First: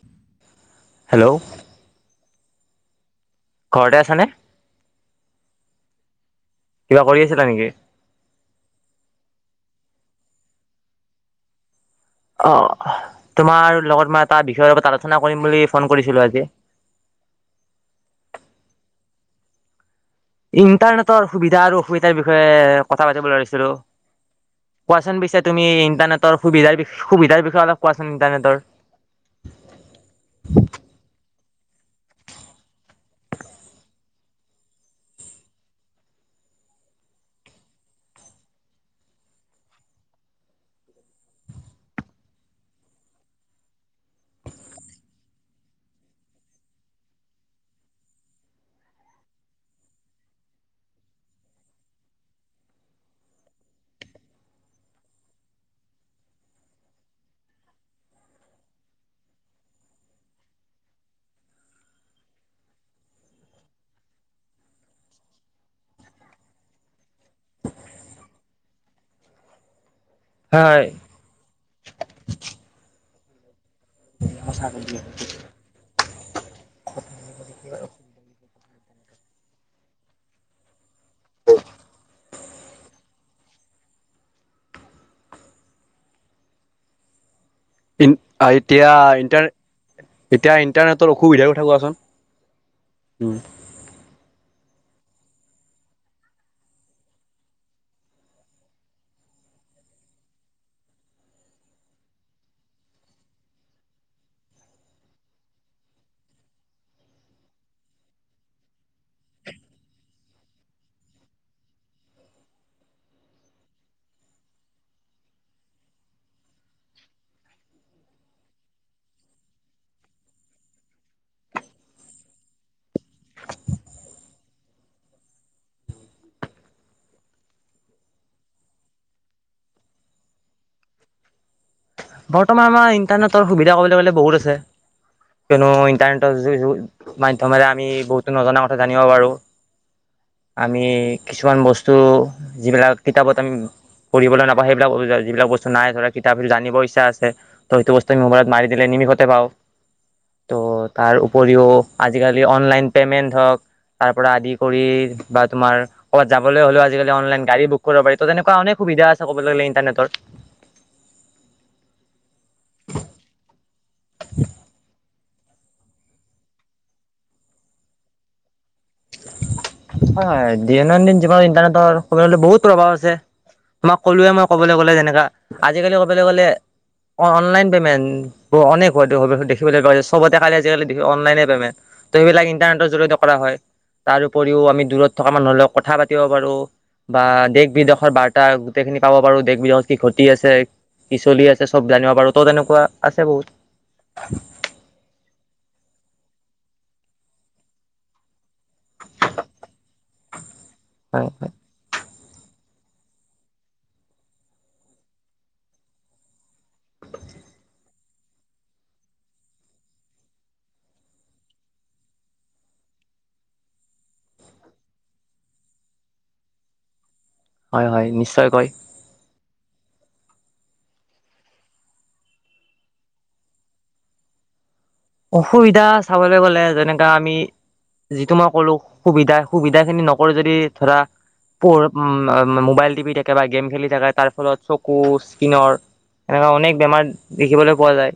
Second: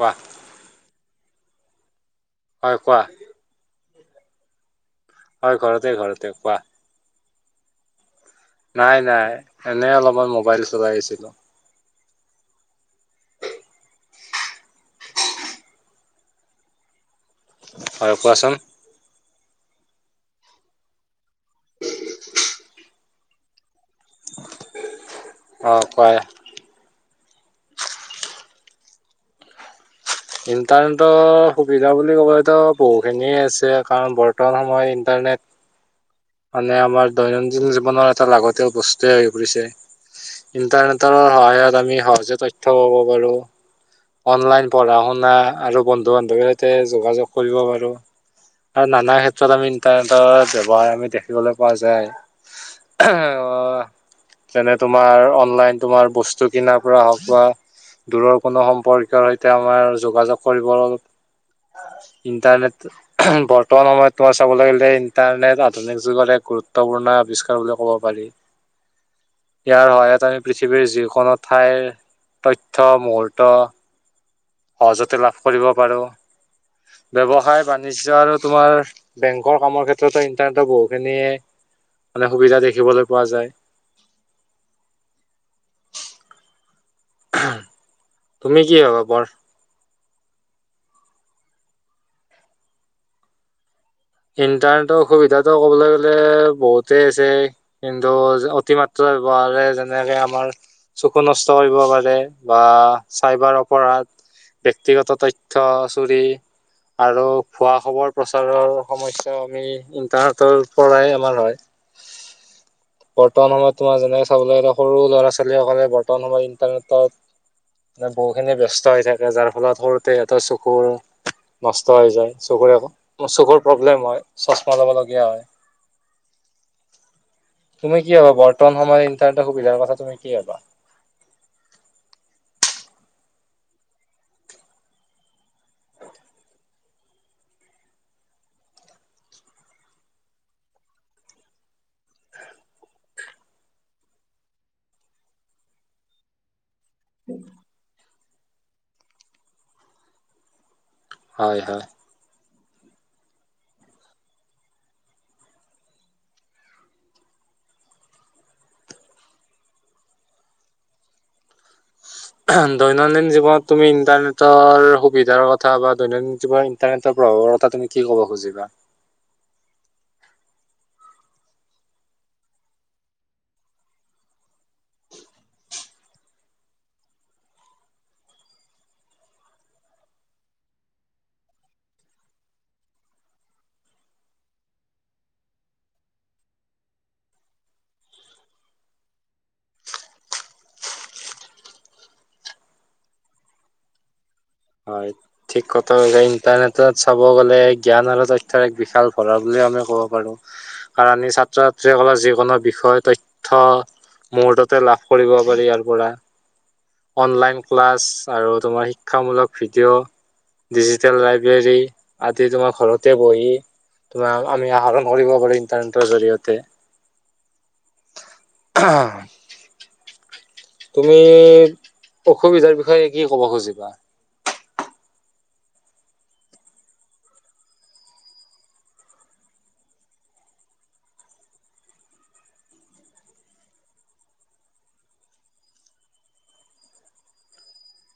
কোৱা হেল্ল'। হয় কোৱা। ঘৰতে আছানে হয় ঘৰতে ঘৰতে, কোৱা। কিবা কৰি আছিলা নেকি? নাই নাই। এনে অলপমান মোবাইল চলাই আছিলো। অ' তোমাৰ লগত মই এটা বিষয়ৰ ওপৰত আলোচনা কৰিম বুলি ফোন কৰিছিলো আজি। [inaudible] হয় কোৱাচোন। ইন্টাৰনেটৰ সুবিধা আৰু অসুবিধাৰ বিষয়ে কথা পাতিব লাৰিছিলো, কোৱা পিছে তুমি অ কোৱা ইণ্টাৰনেটৰ সুবিধাৰ বিষয়ে সুবিধাৰ বিষয়ে অলপ কোৱাচোন, ইণ্টাৰনেটৰ ইণ্টাৰনেটৰ সুবিধা বুলি ক'বলেতো বহুখিনিয়ে আছে, কাৰণ বৰ্তমান সময়ত ইণ্টাৰনেট মানে আমাৰ দৈনন্দিন জীৱনৰ এটা লাগতিয়াল বস্তুৱে হৈ পৰিছে। ইণ্টাৰনেটৰ সহায়ত আমি সহজে তথ্য পাব পাৰো। অনলাইন পঢ়া-শুনা আৰু বন্ধু বান্ধৱীৰ সৈতে যোগাযোগ কৰিব পাৰো। আৰু নানা ক্ষেত্ৰত আমি ইণ্টাৰনেটৰ ব্যৱহাৰ, আমি দেখিবলৈ পোৱা যায়। অহ যেনে, তোমাৰ অনলাইন তোমাৰ বস্তু কিনাৰ পৰা হওক বা দূৰৰ কোনো সম্পৰ্কীয়ৰ সৈতে আমাৰ যোগাযোগ কৰিব ইণ্টাৰনেট, বৰ্তমান সময়ত তোমাৰ চাবলৈ গ'লে ইণ্টাৰনেট আধুনিক যুগত এক গুৰুত্বপূৰ্ণ আৱিষ্কাৰ বুলি ক'ব পাৰি। ইয়াৰ সহায়ত আমি হয় পৃথিৱীৰ যিকোনো ঠাইৰ তথ্য, মুহূৰ্ত সহজতে লাভ কৰিব পাৰো, ব্যৱসায়, বাণিজ্য আৰু তোমাৰ বেংকৰ কামৰ ক্ষেত্ৰতো ইন্টাৰনেটৰ বহুখিনিয়ে মানে সুবিধা দেখিবলৈ পোৱা যায়। [inaudible] [unintelligible] ই তুমি কি এতিয়া, ভাবা বৰ ইণ্টাৰ এতিয়া ইন্টাৰনেটৰ অসুবিধাৰ কথা কোৱাচোন। উ ইণ্টাৰনেটৰ অসুবিধাটো ক'বলৈ গ'লে, বহুতেই আছে। কিন্তু অতিমাত্ৰা ব্যৱহাৰে যেনেকে আমাৰ চকু নষ্ট কৰিব পাৰে, বা চাইবাৰ অপৰাধ ব্যক্তিগত তথ্য চুৰি আৰু ভুৱা খবৰ প্ৰচাৰৰ সমস্যাও আমি ইণ্টাৰনেটৰ পৰাই আমাৰ হয়। [inaudible] বৰ্তমান সময়ত তোমাৰ যেনেকে চাবলৈ গ'লে, সৰু ল'ৰা-ছোৱালীসকলে বৰ্তমান সময়ত ইন্টাৰনেটত মানে বহুখিনি ব্যস্ত হৈ থাকে। যাৰ ফলত সৰুতে সিহঁতৰ চকুৰ নষ্ট হৈ যায়। চকুৰে একো, চকুৰ প্ৰব্লেম হয়, চশমা ল'বলগীয়া হয়। তুমি কি ভাবা? বৰ্তমান সময়ত ইণ্টাৰনেটৰ সুবিধাৰ কথা তুমি কি ভাবা? বৰ্তমান আমাৰ ইণ্টাৰনেটৰ সুবিধা ক'বলৈ গ'লে বহুত আছে। কিয়নো ইণ্টাৰনেটৰ [unintelligible] মাধ্যমেৰে আমি বহুতো নজনা কথা জানিব পাৰো। আমি কিছুমান বস্তু যিবিলাক কিতাপত আমি কৰিবলৈ নাপা সেইবিলাক [unintelligible] যিবিলাক বস্তু নাই ধৰা কিতাপ [unintelligible] আছে তো সিটো বস্তু আমি মোবাইলত মাৰি দিলে নিমিষতে পাওঁ। তাৰ হয় উপৰিও হয় আজিকালি অনলাইন পে'মেণ্ট হওক তাৰ পৰা আদি কৰি বা তোমাৰ ক'বাত যাবলৈ হলেও আজিকালি অনলাইন গাড়ী বুক কৰিব পাৰি ত' তেনেকুৱা অনেক সু সুবিধা আছে কবলৈ গলে ইণ্টাৰনেটৰ। দৈনন্দিন জীৱনত তুমি ইন্টাৰনেটৰ সু‌ সুবিধাৰ কথা বা দৈনন্দিন জীৱনত ইণ্টাৰনেটৰ প্ৰভাৱৰ কথা তুমি কি কব খুজিবা? হয় হয়, দৈনন্দিন জীৱনত ইণ্টাৰনেটৰ ক'বলৈ গলে বহুত প্ৰভাৱ আছে। তোমাক ক'লুৱে মই কবলৈ গ'লে যেনেকা, আজিকালি কবলৈ গ'লে অ - অনলাইন পেমেণ্ট অনেক [unintelligible] দেখিবলৈ [unintelligible] চবতে কালি আজিকালি দেখি অনলাইনে পেমেণ্ট। ত' সিবিলাক ইন্টাৰনেটৰ জৰি়য়তে কৰা হয় তাৰ উপৰিও আমি দূৰত থকা মানুহৰ লগ কথা পাতিব পাৰো। বা দেশ বিদেশৰ বাৰ্তা গোটেইখিনি পাব পাৰো দেশ বিদেশত কি ঘতি আছে। কি চলি আছে চব জানিব পাৰো। ত' তেনেকুৱা আছে বহুত। হয়। ঠিক কথা [unintelligible] ইণ্টাৰনেটত চাব গ'লে জ্ঞান আৰু তইথ থৰ এক বিশাল ভৰাল বুলিয়ে আমি ক'ব পাৰো, কাৰণ হয় ই হয় ছাত্ৰ ছাত্ৰীসকলৰ যি কোনো বিষয় তথ্য মুহূৰ্ততে লাভ কৰিব পাৰি ইয়াৰ পৰা। অনলাইন ক্লাছ আৰু তোমাৰ শিক্ষামূলক ভিডিঅ' ডিজিটেল লাইব্ৰেৰী আদি তোমাৰ ঘৰতে বহি তোমাৰ আমি আহৰণ কৰিব পাৰো ইণ্টাৰনেটৰ জৰিয়তে। হয় হয় নিশ্চয়কৈ। তুমি অসুবিধাৰ বিষয়ে কি ক'ব খুজিবা? অসুবিধা চাবলৈ গ'লে যেনেকা আমি যিটো মই কলো সুবিধা - সুবিধা খিনি নকৰি যদি ধৰা [unintelligible] উম অ মোবাইল টিপি থাকে বা গেম খেলি থাকে তাৰ ফলত চকু স্কিনৰ এনেকা অনেক বেমাৰ দেখিবলৈ পোৱা যায়।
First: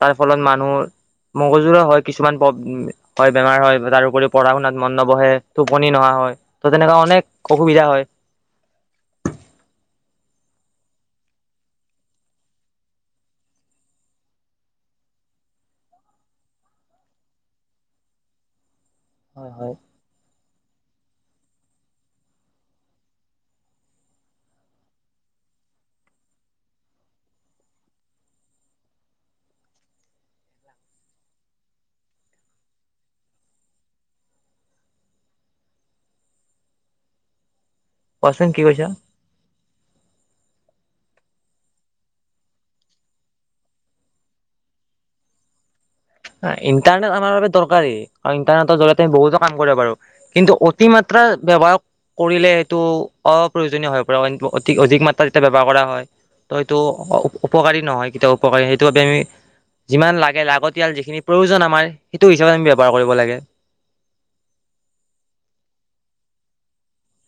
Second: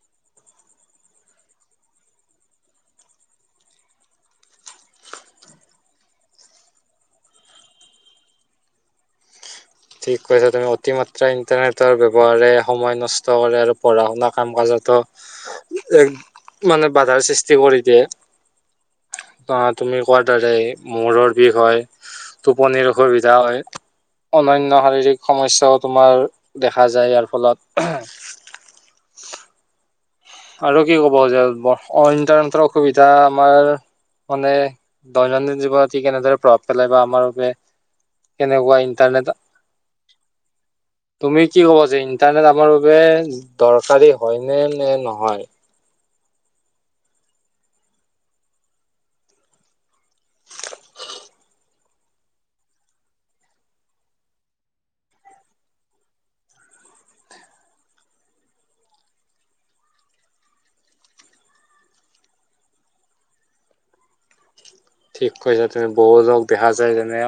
তাৰ ফলত মানুৰ মগজুৰা হয় কিছুমান ব হয় বেমাৰ হয় তাৰপৰি পঢ়া শুনাত মন নবহে টোপনি নহা হয় ত' তেনেকা অনেক অসুবিধা হয়। ঠিক কৈছা তুমি অতিমাত্ৰা ইন্টাৰনেটৰ ব্যৱহাৰে সময় নষ্ট কৰে আৰু পঢ়া শুনা কাম কাজত ত, ‌এক, মানে বাধাৰ সৃষ্টি কৰি দিয়ে। হয় অ' হয় তুমি কোৱাৰ‌ দৰে। মূৰৰ বিষ হয়, টোপনিৰ অসুবিধা হয়, ‌অন্য ন শাৰীৰিক সমস্যাও তোমাৰ দেখা যায় ইয়াৰ ফলত। [inaudible] আৰু কি ক'ব যে [unintelligible] ইণ্টাৰনেটৰ অসুবিধা আমাৰ মানে দৈনন্দিন জীৱনত ই কেনেদৰে প্ৰভাৱ পেলাই বা আমাৰ বাবে কোৱাচোন কি কেনেকুৱা কৈছা ইণ্টাৰনেট তুমি কি ক'বা যে ইণ্টাৰনেট আমাৰ বাবে দৰকাৰী হয় নে নে নহ হয়। না ইণ্টাৰনেট আমাৰ বাবে দৰকাৰী কাৰণ‌ ইণ্টাৰনেটৰ জৰিয়তে আমি বহুতো কাম কৰিব পাৰো, কিন্তু অতিমাত্ৰ ত্ৰা আপোনাৰ ব্যৱহাৰ কৰিলে সেইটো অপ্ৰয়োজনীয় হৈ পৰে। [unintelligible] অধিক - অধিক মাত্ৰা যেতিয়া ব্যৱহাৰ কৰা হয়। ত' সেইটো অ - উপ - উপকাৰী নহয় কেতিয়াও উপকাৰী সেইটো বাবে আমি যিমান লাগে লাগত তিয়াল যিখিনি প্ৰয়োজন আমাৰ সিটো হিচাবে আমি ব্যৱহাৰ কৰিব লাগে। ঠিক কৈছে তুমি বহুতক দেখা যায় যেনে‌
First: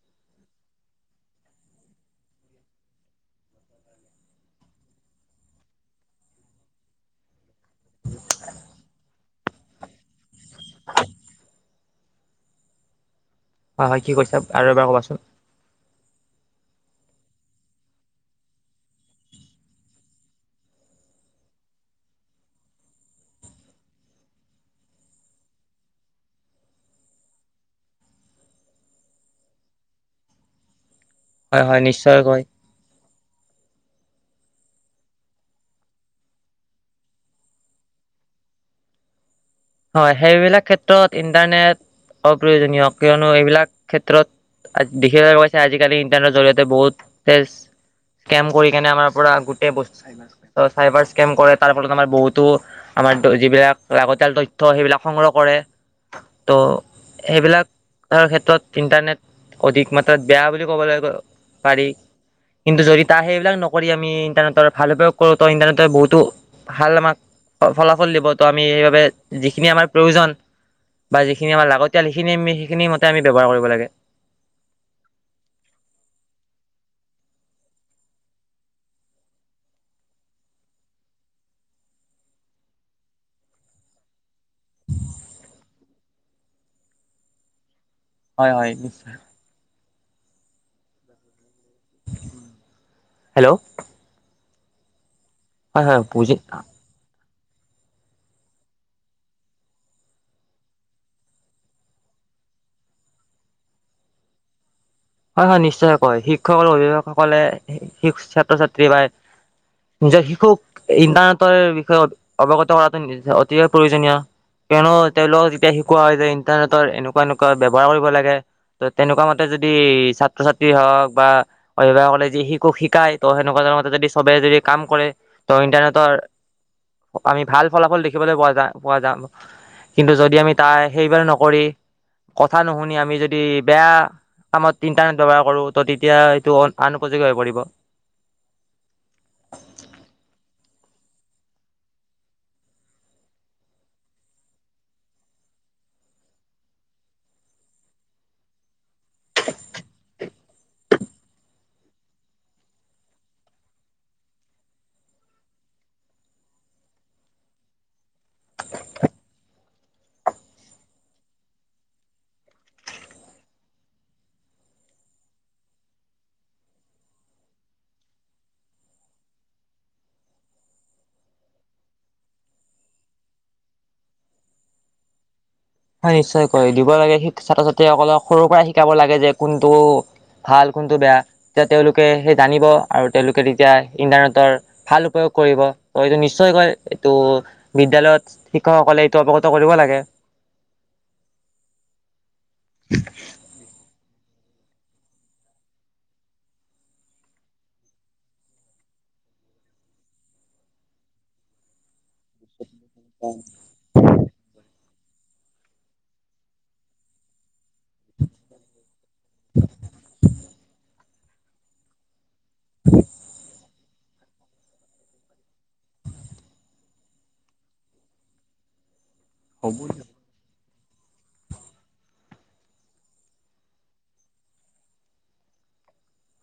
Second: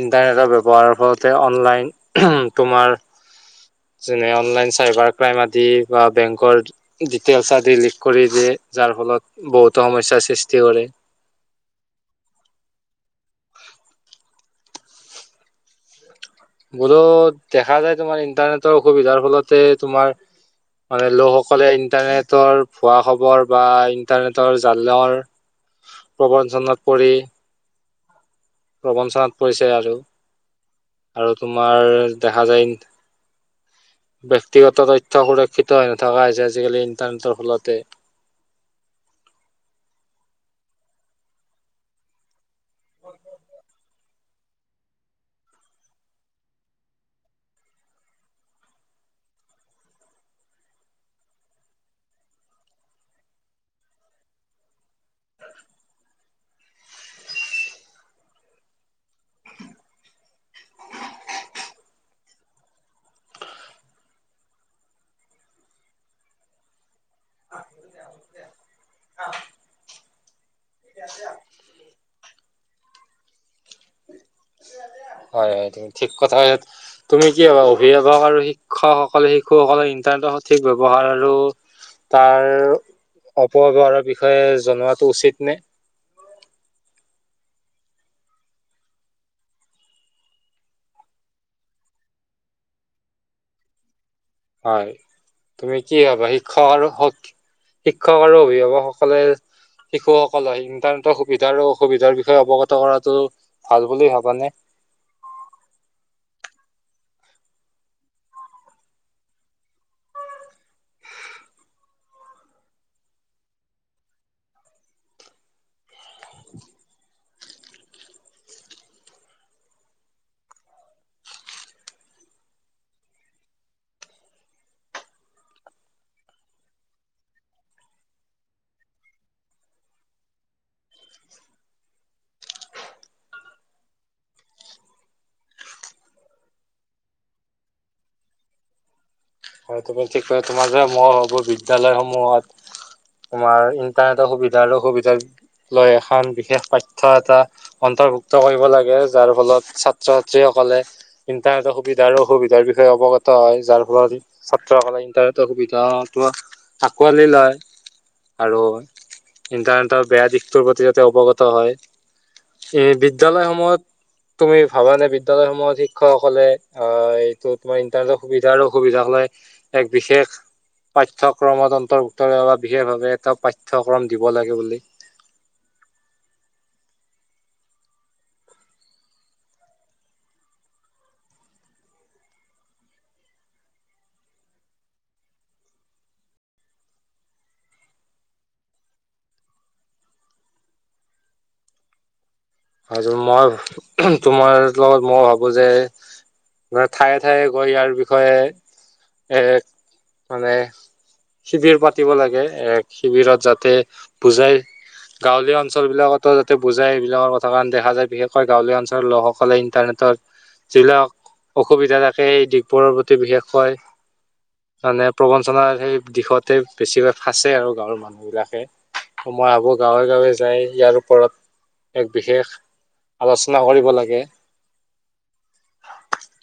ইন্টাৰনেটৰ ব্যৱহাৰৰ ফলতে অনলাইন তোমাৰ যেনে অনলাইন চাইবাৰ ক্ৰাইম আদি বা বেংকৰ ডিটেইলছ আদি লিক কৰি দিয়ে। যাৰ ফলত বহুতো সমস্যাৰ সৃষ্টি কৰে। [inaudible] হয় হয়। কি কৈছা আৰু এবাৰ কবাচোন? বোলো দেখা যায় তোমাৰ ইন্টাৰনেটৰ অসুবিধাৰ ফলতে তোমাৰ মানে লোকসকলে ইণ্টাৰনেটৰ ভুৱা খবৰ বা ইণ্টাৰনেটৰ জালৰ। প্ৰবঞ্চনাত পৰি। প্ৰবঞ্চনাত পৰিছে আৰু আৰু হয় হয় তোমাৰ নিশ্চয়কৈ দেখা যায়। [inaudible] ব্যয়ক্তিগত তথ্য সুৰক্ষিত হৈ নথকা হৈছে আজিকালি ইণ্টাৰনেটৰ ফলতে। [unintelligible] হয় সেইবিলাক ক্ষেত্ৰত ইন্টাৰনেট। অপ্ৰয়োজনীয় কিয়নো এইবিলাক ক্ষেত্ৰত দেখিব কৈছে আজিকালি ইণ্টাৰনেটৰ জৰিয়তে বহুতে। স্কেম কৰি কেনে আমাৰ পৰা গোটেই বস্তু চাইবাৰ স্কেম কৰে তাৰ ফলত আমাৰ বহুতো? আমাৰ যিবিলাক লাগতিয়াল তথ্য সেইবিলাক সংগ্ৰহ কৰে তো সেইবিলাক? তাৰ ক্ষেত্ৰত ইণ্টাৰনেট অধিক মাত্ৰাত বেয়া বুলি ক'বলৈ পাৰি কিন্তু যদি তাৰ সেইবিলাক নকৰি আমি ইণ্টাৰনেটৰ ভাল উপয়োগ কৰো ত ইণ্টাৰনেটৰ বহুতো ভাল আমাক ফলাফল দিব তো আমি সেইবাবে যিখিনি আমাৰ প্ৰয়োজন বা যিখিনি আমাৰ লাগতিয়াল সিখিনি আমি সেইখিনি মতে আমি ব্যৱহাৰ কৰিব লাগে। হয় হয় ঠিক কথা তুমি কি হবা অভিভাৱক আৰু শিক্ষকসকলে শিশুসকলে তেনে সঠিক ব্যৱ্হাৰ আৰু তাৰ অপব্যৱহাৰৰ বিষয়ে জনোৱাতো উচিত নে হয় হয় নিশ্চয় হেল্ল' হয় তুমি কি হবা শিক্ষা আৰু শিক্ষক আৰু অভিভাৱকসকলে। শিশুসকললে ইন্টাৰনেটৰ সুবিধা অসুবিধাৰ বিষয়ে অৱগত কৰাটো ভাল বুলি ভবানে হয় হয় নিশ্চয়ে কয় শিক্ষক আৰু অভিভাৱকসকলে ছাত্ৰ ছাত্ৰী বা। নিজৰ শিশুক ইণ্টাৰনেটৰ বিষয়ে অৱগত কৰাটো অতিকে প্ৰয়োজনীয়? কিয়নো তেওঁলোকক যেতিয়া শিকোৱা হয় যে ইণ্টাৰনেটৰ এনেকুৱা এনেকুৱা ব্যৱহাৰ কৰিব লাগে ত তেনেকুৱা মতে যদি কি ছাত্ৰ ছাত্ৰী হওঁক বা অভিভাৱকলে যি শিশু শিকাই ত সেনেকুৱা ধৰ মতে যদি সবে যদি কাম কৰে ত ইণ্টাৰনেতো? আমি ভাল ফলাফল দেখিবলৈ পোৱা যা পোৱা যাম। কিন্তু যদি আমি তাই সেইবাৰ নকৰি কথা নুশুনি আমি যদি বেয়া [unintelligible] কামত ইন্টাৰনেট ব্যৱহাৰ কৰো ত তেতিয়া এইটো আনপযোগী হৈ পৰিব। হয় তোমাৰ ঠিক ক তোমাৰ মই হ'ব বিদদ্যালয়সমূহত? [unintelligible] তোমাৰ ইণ্টাৰনেটৰ সুবিধা আৰু সুবিধা। লৈ এখন বিশেষ পাঠ্য এটা অন্তৰ্ভুক্ত কৰিব লাগে যাৰ ফলত ছাত্ৰ ছাত্ৰী কলে ইণ্টাৰনেটৰ সুবিধা অসুবিধাৰ বিষয়ে অৱগত হয় যাৰ ফলত ছাত্ৰসকলে ইন্টাৰনেটৰ সুবিধা আকোৱালি লয়। আৰু ইণ্টাৰনেটৰ বেয়া দিশটোৰ প্ৰতি যাতে অৱগত হয়। এ বিদ্যালয় সমূহত তুমি ভাবানে বিদ্যালয় সমূহত শিক্ষকসকলে অ এইটো তোমাৰ ইন্টাৰনেটৰ সুবিধাৰো অসুবিধালে এক বিশেষ পাঠ্যক্ৰমত অন্তৰ্ভুক্ত বা বিশেষভাৱে এটা পাঠ্যক্ৰম দিব লাগে বুলি [inaudible] হয় নিশ্চয়কৈ দিব লাগে ছাত্ৰ ছাত্ৰীসকলক সৰুৰ পৰা শিকাব লাগে যে কোনটো ভাল কোনটো বেয়া তেতিয়া তেওঁলোকে সেই জানিব আৰু তেওঁলোকে তেতিয়া ইন্টাৰনেটৰ ভাল উপয়োগ কৰিব ত এইটো নিশ্চয় কয় এইটো বিদ্যয়ালয়ত শিক্ষকসকলে এইটো অৱগত কৰিব লাগে। [inaudible] আৰু মই তোমাৰ লগত মই ভাবো যে ম ঠায়ে ঠায়ে গৈ ইয়াৰ বিষয়ে। এ মানে সিবিৰ পা দিব লাগে এ শিবিৰত যাতে পূজাই গাঁৱলীয়া অঞ্চল বিলাকতো যাতে বুজাই সেইবিলাকৰ কথা। দেখা যায় বিশেষকৈ গাঁৱলীয়া অঞ্চলৰ লোকসকলে ইণ্টাৰনেটৰ যিবিলাক অসুবিধা থাকে এই দিশবোৰৰ প্ৰতি বিশেষকৈ মানে প্ৰবঞ্চনাৰ সেই দিশতে বেছিকৈ ফাঁচে আৰু গাঁৱৰ মানুহ বিলাকে। মই ভাবো গাঁৱে গাঁৱে যাই ইয়াৰ ওপৰত এক বিশেষ আলোচনা কৰিব লাগে।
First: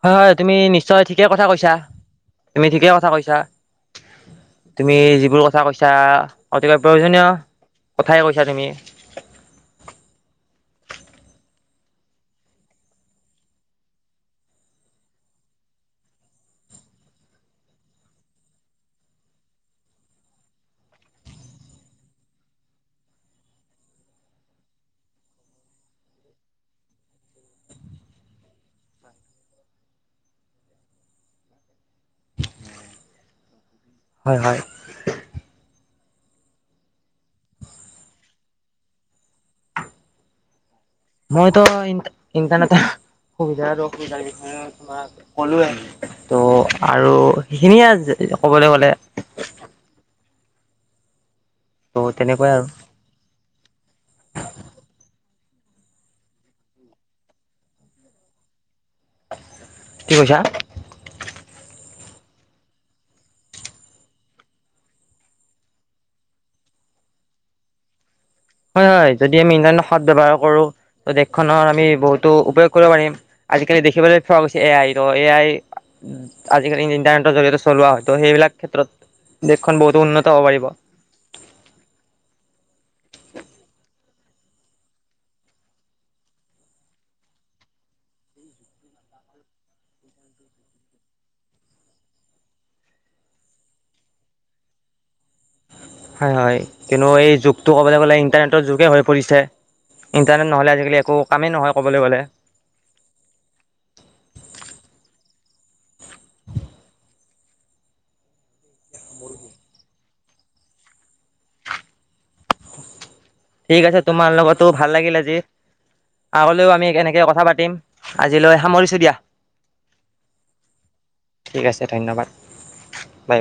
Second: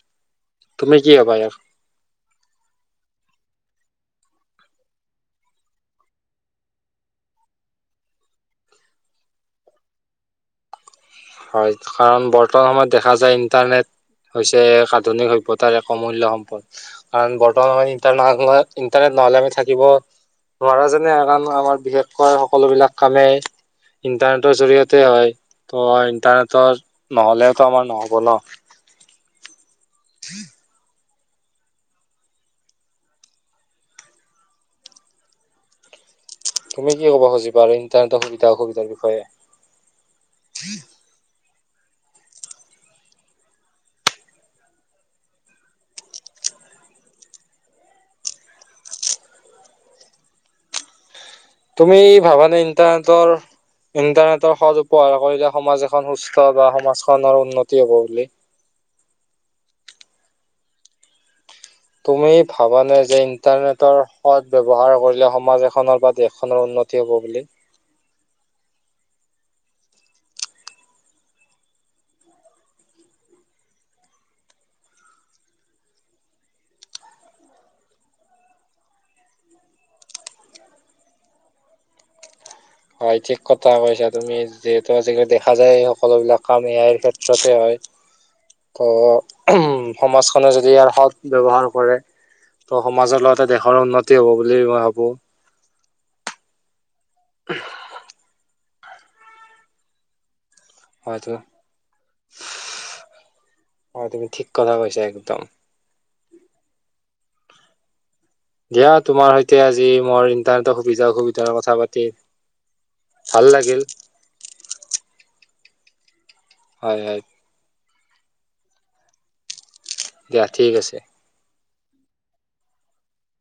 হয় হয় তুমি নিশ্চয় কি ঠিকে ভাবা কথা ইয়াৰ কৈছা, তুমি ঠিকে কথা কৈছা। তুমি যিবোৰ কথা কৈছা অতিকৈ প্ৰয়োজনীয়? কথাই কৈছা তুমি। হয় কাৰণ বৰ্তমান সময়ত দেখা যায় ইণ্টাৰনেট হৈছে এক আধুনিক সভ্যতাৰ এক অমূল্য সম্পদ কাৰণ বৰ্তমান ই ইণ্টাৰনেট নহলে আমি থাকিব নোৱাৰা যেনে হয়, কাৰণ আমাৰ বিশেষকৈ সকলো বিলাক কামেই ইণ্টাৰনেটৰ জৰিয়তে হয় ত। তাৰতৰ নহ'লেতো আমাৰ নহ'ব ন। [unintelligible] হয় হয়। তুমি কি ক'ব খুজিবা আৰু ইণ্টাৰনেটৰ সুবিধা অসুবিধাৰ বিষয়ে। মইতো ইন্টনেটৰ সুবিধাটো অসুবিধাৰ বিষয়ে তোমাক কলোৱে ত' আৰু সেইখিনিয়ে আ। ক'বলৈ গ'লে। তুমি ত' তেনেকুৱাই ভাবানে আৰু ইণ্টাৰনেটৰ ইণ্টাৰনেটৰ সজ উপহাৰ কৰিলে সমাজ এখন সুস্থ বা সমাজখনৰ উন্নতি হ'ব বুলি? কি কৈছা? তুমি ভাবানে যে ইন্টাৰনেটৰ সদ ব্যৱহাৰ কৰিলে সমাজ এখনৰ বা দেশখনৰ উন্নত টি হ'ব বুলি? [inaudible] হয় হয় যদি আমি ইন্টাৰনেট সদ ব্যৱহাৰ কৰো ত দেশখনৰ আমি বহুতো উপয়োগ কৰিব পাৰিম। আজিকালি দেখিবলৈ ফ্ৰ হৈছে A I to A I. আজিকালি ইন্টাৰনেটৰ জৰিয়তে চলোৱা হয় তো সেইবিলাক ক্ষেত্ৰত দেশখন বহুতো উন্নত হ'ব পাৰিব। হয় ঠিক কথা কৈছা তুমি যিহেতু আজিকালি দেখা যায় এই সকলো বিলাক কাম এয়াইৰ ক্ষেত্ৰতে হয়। ত উ সমাজখনে যদি ইয় সৎ ব্যৱহাৰ কৰে ত' সমাজৰ লগতে দেশৰ উন্নতি হব বুলি মই ভাবো। হয় হয় কিন্তু এই যুগটো ক'বলে গলে ইন্টাৰনেটৰ যে হৈ পৰিছে। ইণ্টাৰ নহ'লে আজিকালি একো হয়তো কামেই নহয় ক'বলে গ'লে। অ তুমি ঠিক কথা কৈছা একদম। [inaudible] দিয়া তোমাৰ সৈতে আজি মোৰ ইণ্টাৰনেটৰ সুবিধা অসুবিধাৰ কথা পাতি ভাল লাগিল ঠিক আছে তোমাৰ লগতো ভাল লাগিল আজি। আগলৈও আমি হয় হয় এনেকে কথা পাতিম আজিলৈ সামৰিছো দিয়াঁ। দিয়া ঠিক আছে। ঠিক আছে ধন্যবাদ বাই।